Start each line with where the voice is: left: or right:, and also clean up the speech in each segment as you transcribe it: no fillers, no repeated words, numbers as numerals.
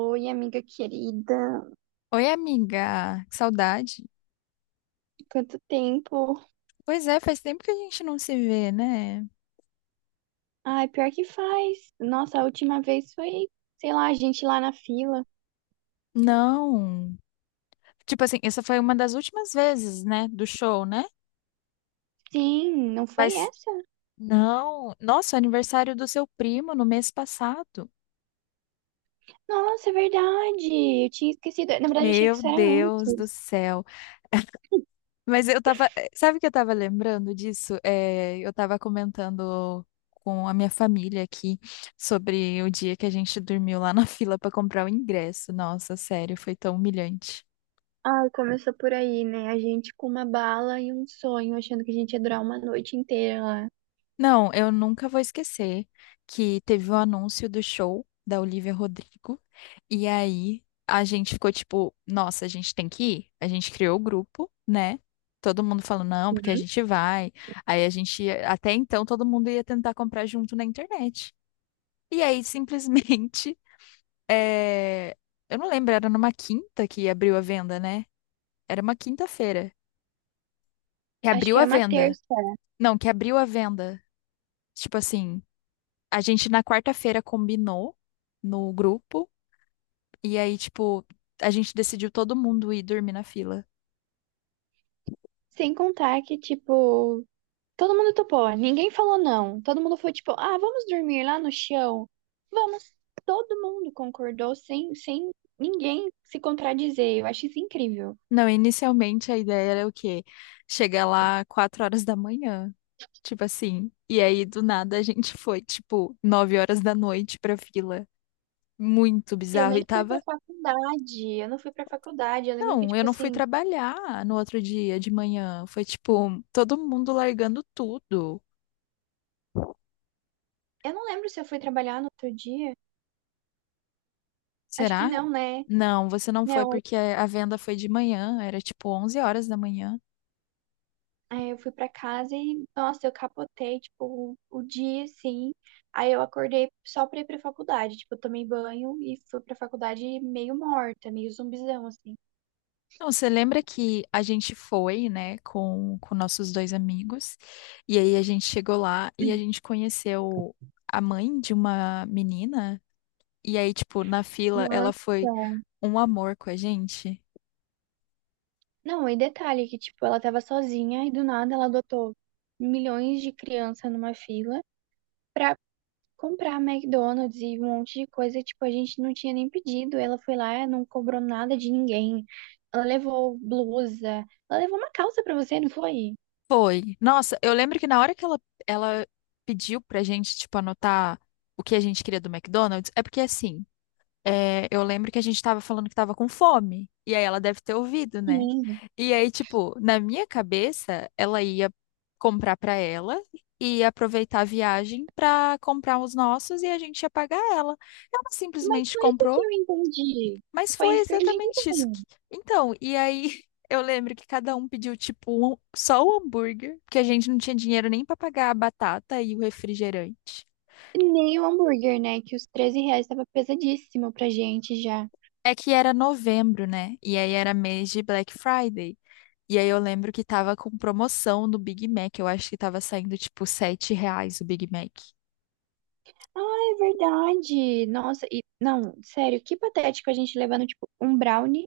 right: Oi, amiga querida.
left: Oi, amiga, que saudade.
right: Quanto tempo?
left: Pois é, faz tempo que a gente não se vê, né?
right: Ai, pior que faz. Nossa, a última vez foi, sei lá, a gente lá na fila.
left: Não. Tipo assim, essa foi uma das últimas vezes, né, do show, né?
right: Sim, não foi
left: Mas
right: essa?
left: não. Nossa, aniversário do seu primo no mês passado.
right: Nossa, é verdade. Eu tinha esquecido. Na verdade, eu achei que
left: Meu
right: isso era
left: Deus do
right: antes.
left: céu. Mas eu tava, sabe o que eu tava lembrando disso? É, eu tava comentando com a minha família aqui sobre o dia que a gente dormiu lá na fila pra comprar o ingresso. Nossa, sério, foi tão humilhante.
right: Ai, começou por aí, né? A gente com uma bala e um sonho, achando que a gente ia durar uma noite inteira lá.
left: Não, eu nunca vou esquecer que teve o anúncio do show da Olivia Rodrigo. E aí a gente ficou tipo, nossa, a gente tem que ir. A gente criou o grupo, né? Todo mundo falou, não, porque a
right: Uhum.
left: gente vai. Aí a gente, até então, todo mundo ia tentar comprar junto na internet. E aí, simplesmente, eh, eu não lembro, era numa quinta que abriu a venda, né? Era uma quinta-feira que
right: Acho
left: abriu
right: que
left: a
right: era uma
left: venda.
right: terça.
left: Não, que abriu a venda. Tipo assim. A gente na quarta-feira combinou no grupo e aí, tipo, a gente decidiu todo mundo ir dormir na fila.
right: Sem contar que, tipo, todo mundo topou, ninguém falou não. Todo mundo foi tipo, ah, vamos dormir lá no chão? Vamos. Todo mundo concordou sem ninguém se contradizer. Eu acho isso incrível.
left: Não, inicialmente a ideia era o quê? Chegar lá 4 horas da manhã, tipo assim. E aí, do nada, a gente foi, tipo, 9 horas da noite pra fila. Muito
right: Eu
left: bizarro.
right: nem
left: E
right: fui pra
left: tava.
right: faculdade, eu não fui pra faculdade. Eu lembro que,
left: Não, eu
right: tipo
left: não fui
right: assim,
left: trabalhar no outro dia de manhã. Foi, tipo, todo mundo largando tudo.
right: eu não lembro se eu fui trabalhar no outro dia. Acho que
left: Será?
right: não, né?
left: Não, você não foi
right: Não,
left: porque a venda foi de manhã, era tipo 11 horas da manhã.
right: aí eu fui pra casa e, nossa, eu capotei, tipo, o dia, assim. Aí eu acordei só pra ir pra faculdade. Tipo, eu tomei banho e fui pra faculdade meio morta, meio zumbizão, assim.
left: Não, você lembra que a gente foi, né, com nossos dois amigos, e aí a gente chegou lá e a gente conheceu a mãe de uma menina, e aí, tipo, na fila
right: Nossa.
left: ela foi um amor com a gente?
right: Não, e detalhe que, tipo, ela tava sozinha e do nada ela adotou milhões de crianças numa fila pra comprar McDonald's e um monte de coisa que, tipo, a gente não tinha nem pedido. Ela foi lá, não cobrou nada de ninguém. Ela levou blusa, ela levou uma calça pra você, não foi?
left: Foi. Nossa, eu lembro que na hora que ela pediu pra gente, tipo, anotar o que a gente queria do McDonald's, é porque assim. É, eu lembro que a gente tava falando que tava com fome. E aí ela deve ter ouvido, né?
right: Sim.
left: E aí, tipo, na minha cabeça, ela ia comprar pra ela e ia aproveitar a viagem pra comprar os nossos e a gente ia pagar ela. Ela
right: Mas
left: simplesmente
right: foi isso que
left: comprou,
right: eu entendi.
left: mas
right: Foi
left: foi
right: isso que eu entendi
left: exatamente isso.
right: também.
left: Então, e aí eu lembro que cada um pediu, tipo, só o hambúrguer, porque a gente não tinha dinheiro nem pra pagar a batata e o refrigerante.
right: Nem o hambúrguer, né? Que os 13 reais tava pesadíssimo pra gente já.
left: É que era novembro, né? E aí era mês de Black Friday. E aí eu lembro que tava com promoção no Big Mac. Eu acho que tava saindo tipo 7 reais o Big Mac.
right: Ah, é verdade. Nossa, e não, sério, que patético a gente levando tipo um brownie,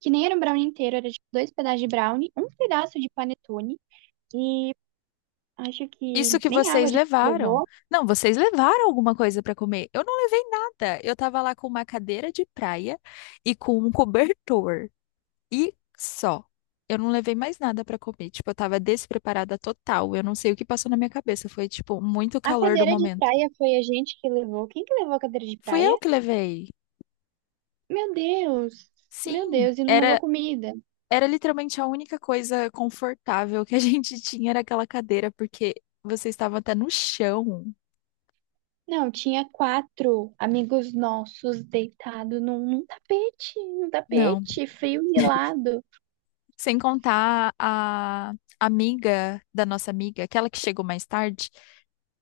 right: que nem era um brownie inteiro, era tipo dois pedaços de brownie, um pedaço de panetone e acho que
left: Isso que
right: nem água a
left: vocês
right: gente
left: levaram.
right: levou.
left: Não, vocês levaram alguma coisa pra comer. Eu não levei nada. Eu tava lá com uma cadeira de praia e com um cobertor. E só. Eu não levei mais nada pra comer. Tipo, eu tava despreparada total. Eu não sei o que passou na minha cabeça. Foi, tipo, muito
right: A
left: calor do
right: cadeira de
left: momento.
right: praia foi a gente que levou. Quem que levou a cadeira de
left: Fui eu
right: praia?
left: que levei.
right: Meu Deus. Meu
left: Sim,
right: Deus, e não levou
left: era.
right: comida.
left: Era literalmente a única coisa confortável que a gente tinha era aquela cadeira, porque você estava até no chão.
right: Não, tinha quatro amigos nossos deitados num tapete, num
left: Não.
right: tapete frio e gelado.
left: Sem contar a amiga da nossa amiga, aquela que chegou mais tarde,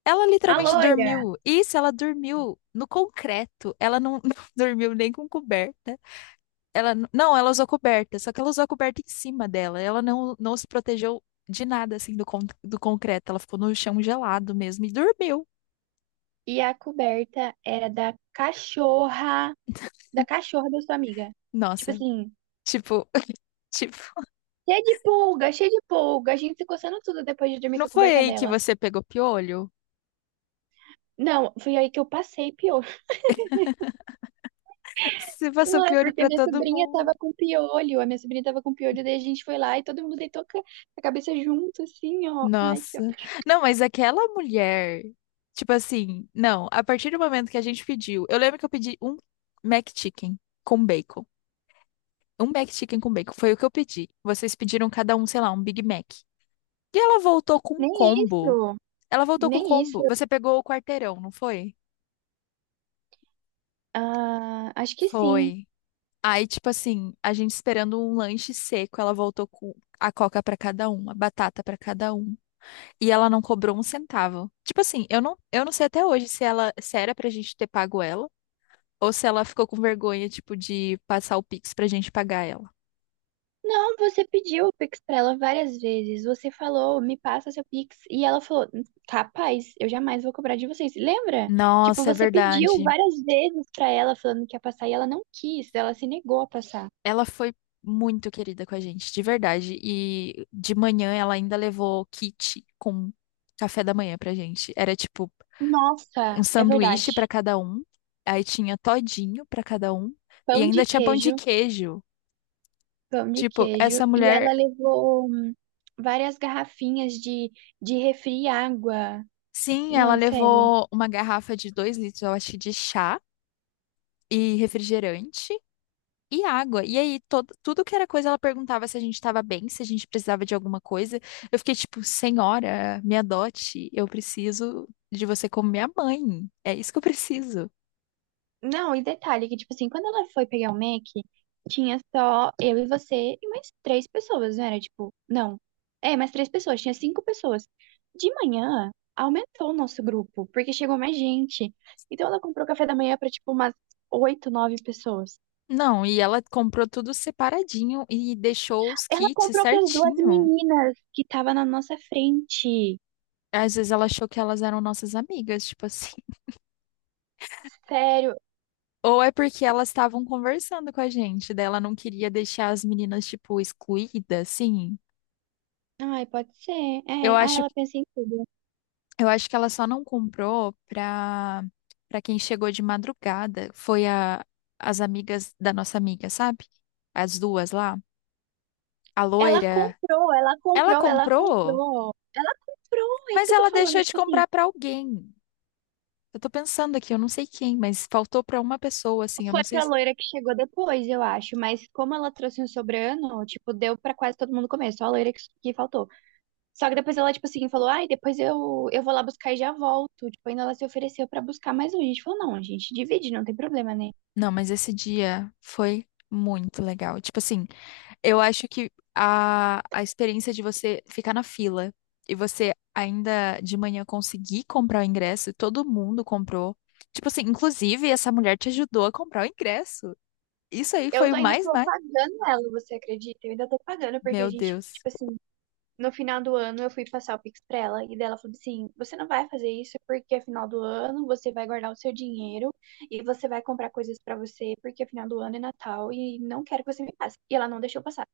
left: ela
right: A
left: literalmente
right: loira.
left: dormiu. Isso, ela dormiu no concreto. Ela não, não dormiu nem com coberta. Ela n- não, ela usou coberta, só que ela usou a coberta em cima dela. Ela não, não se protegeu de nada assim do concreto. Ela ficou no chão gelado mesmo e dormiu.
right: E a coberta era da cachorra, da cachorra da sua amiga. Tipo
left: Nossa,
right: assim,
left: tipo, Tipo,
right: cheia de pulga, a gente se coçando tudo depois de dormir
left: não
right: com a
left: foi
right: coberta
left: aí que
right: dela.
left: você pegou piolho?
right: Não, foi aí que eu passei piolho.
left: Você passou
right: Não é
left: piolho
right: porque
left: pra
right: minha
left: todo
right: sobrinha
left: mundo.
right: tava com piolho, a minha sobrinha tava com piolho, daí a gente foi lá e todo mundo deitou a cabeça junto, assim, ó. Ai, que ó.
left: Nossa. Não, mas aquela mulher, tipo assim, não, a partir do momento que a gente pediu, eu lembro que eu pedi um McChicken com bacon. Um McChicken com bacon, foi o que eu pedi. Vocês pediram cada um, sei lá, um Big Mac. E ela voltou com um
right: Nem
left: combo.
right: isso,
left: Ela voltou com o
right: nem isso.
left: combo. Você pegou o quarteirão, não foi?
right: Ah, acho que sim.
left: Foi. Aí, tipo assim, a gente esperando um lanche seco, ela voltou com a coca pra cada um, a batata pra cada um, e ela não cobrou um centavo. Tipo assim, eu não sei até hoje se ela, se era pra gente ter pago ela, ou se ela ficou com vergonha, tipo, de passar o Pix pra gente pagar ela.
right: Não, você pediu o Pix pra ela várias vezes. Você falou, me passa seu Pix. E ela falou, capaz, eu jamais vou cobrar de vocês. Lembra? Tipo,
left: Nossa, é
right: você pediu
left: verdade.
right: várias vezes pra ela falando que ia passar e ela não quis, ela se negou a passar.
left: Ela foi muito querida com a gente, de verdade. E de manhã ela ainda levou kit com café da manhã pra gente. Era tipo um
right: Nossa, é
left: sanduíche
right: verdade.
left: pra cada um, aí tinha todinho pra cada um
right: Pão
left: e ainda
right: de
left: tinha pão de
right: queijo,
left: queijo.
right: pão de
left: Tipo,
right: queijo.
left: essa
right: E
left: mulher,
right: ela levou várias garrafinhas de refri e água.
left: sim, ela
right: Não, sério.
left: levou uma garrafa de 2 litros, eu acho, de chá e refrigerante e água. E aí, tudo que era coisa, ela perguntava se a gente tava bem, se a gente precisava de alguma coisa. Eu fiquei tipo, senhora, me adote, eu preciso de você como minha mãe. É isso que eu preciso.
right: Não, e detalhe que, tipo assim, quando ela foi pegar o Mac, tinha só eu e você e mais três pessoas, não era? Tipo, não. É, mais três pessoas, tinha cinco pessoas. De manhã, aumentou o nosso grupo, porque chegou mais gente. Então ela comprou café da manhã pra, tipo, umas oito, nove pessoas.
left: Não, e ela comprou tudo separadinho e deixou os
right: Ela
left: kits
right: comprou para duas
left: certinho.
right: meninas que estavam na nossa frente.
left: Às vezes ela achou que elas eram nossas amigas, tipo assim.
right: Sério.
left: Ou é porque elas estavam conversando com a gente, daí ela não queria deixar as meninas, tipo, excluídas, assim.
right: Ai, pode ser. É,
left: Eu
right: ai,
left: acho,
right: ela pensa em tudo.
left: eu acho que ela só não comprou pra quem chegou de madrugada. Foi a, as amigas da nossa amiga, sabe? As duas lá. A
right: Ela
left: loira.
right: comprou, ela
left: Ela
right: comprou, ela
left: comprou,
right: comprou. Ela comprou, é isso
left: mas
right: que eu tô
left: ela
right: falando,
left: deixou de
right: tipo assim.
left: comprar pra alguém. Eu tô pensando aqui, eu não sei quem, mas faltou pra uma pessoa, assim. Eu
right: Foi
left: não sei.
right: pra loira que chegou depois, eu acho. Mas como ela trouxe um sobrano, tipo, deu pra quase todo mundo comer. Só a loira que faltou. Só que depois ela, tipo assim, falou: Ai, depois eu vou lá buscar e já volto. Tipo, ainda ela se ofereceu pra buscar mais um. A gente falou: Não, a gente divide, não tem problema, né?
left: Não, mas esse dia foi muito legal. Tipo assim, eu acho que a experiência de você ficar na fila e você ainda de manhã conseguir comprar o ingresso, e todo mundo comprou. Tipo assim, inclusive essa mulher te ajudou a comprar o ingresso. Isso aí foi o
right: Ainda
left: mais,
right: tô
left: mais.
right: pagando ela, você acredita? Eu ainda tô pagando, porque a
left: Meu
right: gente,
left: Deus.
right: tipo assim, no final do ano eu fui passar o Pix pra ela e dela falou assim: "Você não vai fazer isso porque é final do ano, você vai guardar o seu dinheiro e você vai comprar coisas pra você porque é final do ano é Natal e não quero que você me passe". E ela não deixou passar.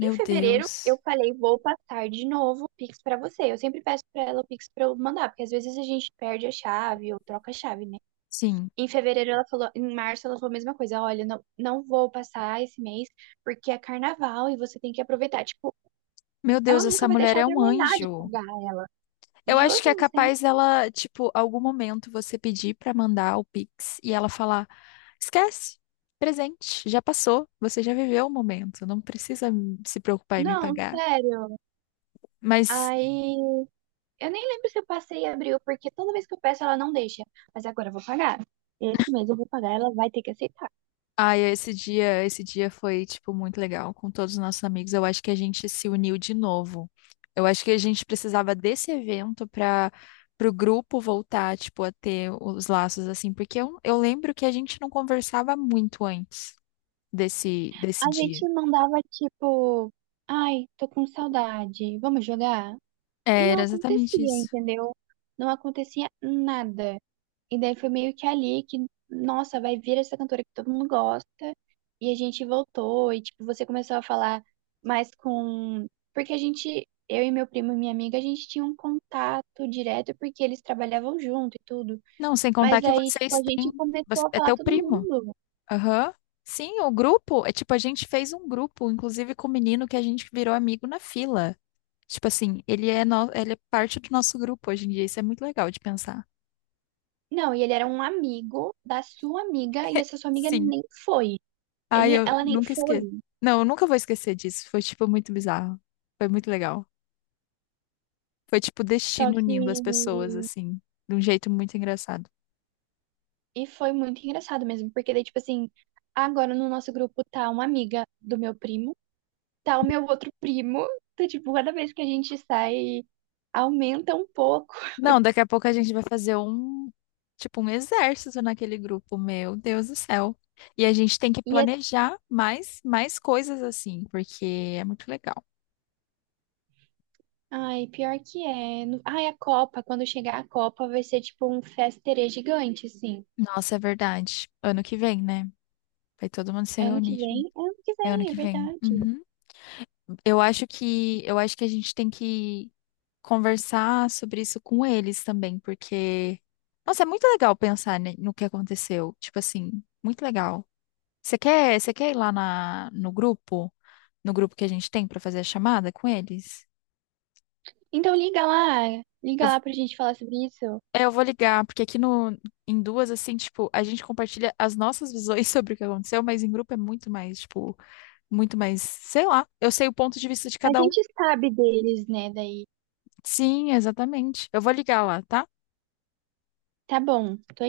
right: Em fevereiro eu
left: Deus.
right: falei: "Vou passar de novo o Pix pra você". Eu sempre peço pra ela o Pix pra eu mandar, porque às vezes a gente perde a chave ou troca a chave, né?
left: Sim.
right: Em fevereiro ela falou, em março ela falou a mesma coisa, olha, não, não vou passar esse mês porque é carnaval e você tem que aproveitar. Tipo,
left: Meu Deus,
right: ela
left: essa
right: nunca vai
left: mulher
right: deixar eu
left: é um
right: terminar de
left: anjo.
right: pagar.
left: Eu acho
right: Juro
left: que é
right: pra você.
left: capaz ela, tipo, algum momento você pedir pra mandar o Pix e ela falar. Esquece. Presente. Já passou. Você já viveu o momento. Não precisa se preocupar em me
right: Não,
left: pagar.
right: sério.
left: Mas,
right: Aí, eu nem lembro se eu passei e abriu, porque toda vez que eu peço ela não deixa. Mas agora eu vou pagar. Esse mês eu vou pagar, ela vai ter que aceitar.
left: ai, esse dia foi, tipo, muito legal com todos os nossos amigos. Eu acho que a gente se uniu de novo. Eu acho que a gente precisava desse evento para o grupo voltar, tipo, a ter os laços assim, porque eu lembro que a gente não conversava muito antes
right: A
left: desse dia.
right: gente mandava tipo, ai, tô com saudade, vamos jogar? E
left: É,
right: não
left: era
right: acontecia,
left: exatamente isso.
right: entendeu? Não acontecia nada. E daí foi meio que ali que, nossa, vai vir essa cantora que todo mundo gosta. E a gente voltou, e tipo, você começou a falar mais com. Porque a gente, eu e meu primo e minha amiga, a gente tinha um contato direto porque eles trabalhavam junto e tudo.
left: Não, sem contar
right: Mas
left: que
right: aí, tipo,
left: vocês
right: a
left: têm.
right: gente começou a
left: É
right: falar
left: teu
right: todo
left: primo.
right: mundo.
left: Aham. Sim, o grupo. É tipo, a gente fez um grupo, inclusive com o menino que a gente virou amigo na fila. Tipo assim, ele é, no... ele é parte do nosso grupo hoje em dia. Isso é muito legal de pensar.
right: Não, e ele era um amigo da sua amiga, e essa sua amiga
left: Sim.
right: nem foi.
left: Ai,
right: Ele,
left: eu
right: ela nem
left: nunca
right: foi.
left: esqueço. Não, eu nunca vou esquecer disso. Foi, tipo, muito bizarro. Foi muito legal. Foi, tipo, o
right: Só
left: destino
right: que
left: unindo as pessoas, assim, de um jeito muito engraçado.
right: e foi muito engraçado mesmo, porque daí, tipo assim, agora no nosso grupo tá uma amiga do meu primo, tá o meu outro primo. Então, tipo, cada vez que a gente sai, aumenta um pouco.
left: Não, daqui a pouco a gente vai fazer um, tipo, um exército naquele grupo, meu Deus do céu. E a gente tem que
right: E é...
left: planejar mais coisas assim, porque é muito legal.
right: Ai, pior que é. Ai, a Copa, quando chegar a Copa, vai ser tipo um festerê gigante, assim.
left: Nossa, é verdade. Ano que vem, né? Vai todo mundo se
right: É ano que
left: reunir.
right: vem? É ano que
left: É ano
right: vem, é
left: que vem.
right: verdade.
left: Uhum. Eu acho que a gente tem que conversar sobre isso com eles também, porque, nossa, é muito legal pensar, né, no que aconteceu. Tipo assim, muito legal. Você quer ir lá no grupo? No grupo que a gente tem pra fazer a chamada com eles?
right: Então
left: Eu,
right: liga lá pra gente falar sobre isso.
left: eu vou ligar, porque aqui no, em duas, assim, tipo, a gente compartilha as nossas visões sobre o que aconteceu, mas em grupo é muito mais, tipo, muito mais, sei lá, eu sei o ponto de vista de
right: A
left: cada um.
right: gente sabe deles, né? Daí.
left: Sim, exatamente. Eu vou ligar lá, tá?
right: Tá bom, tô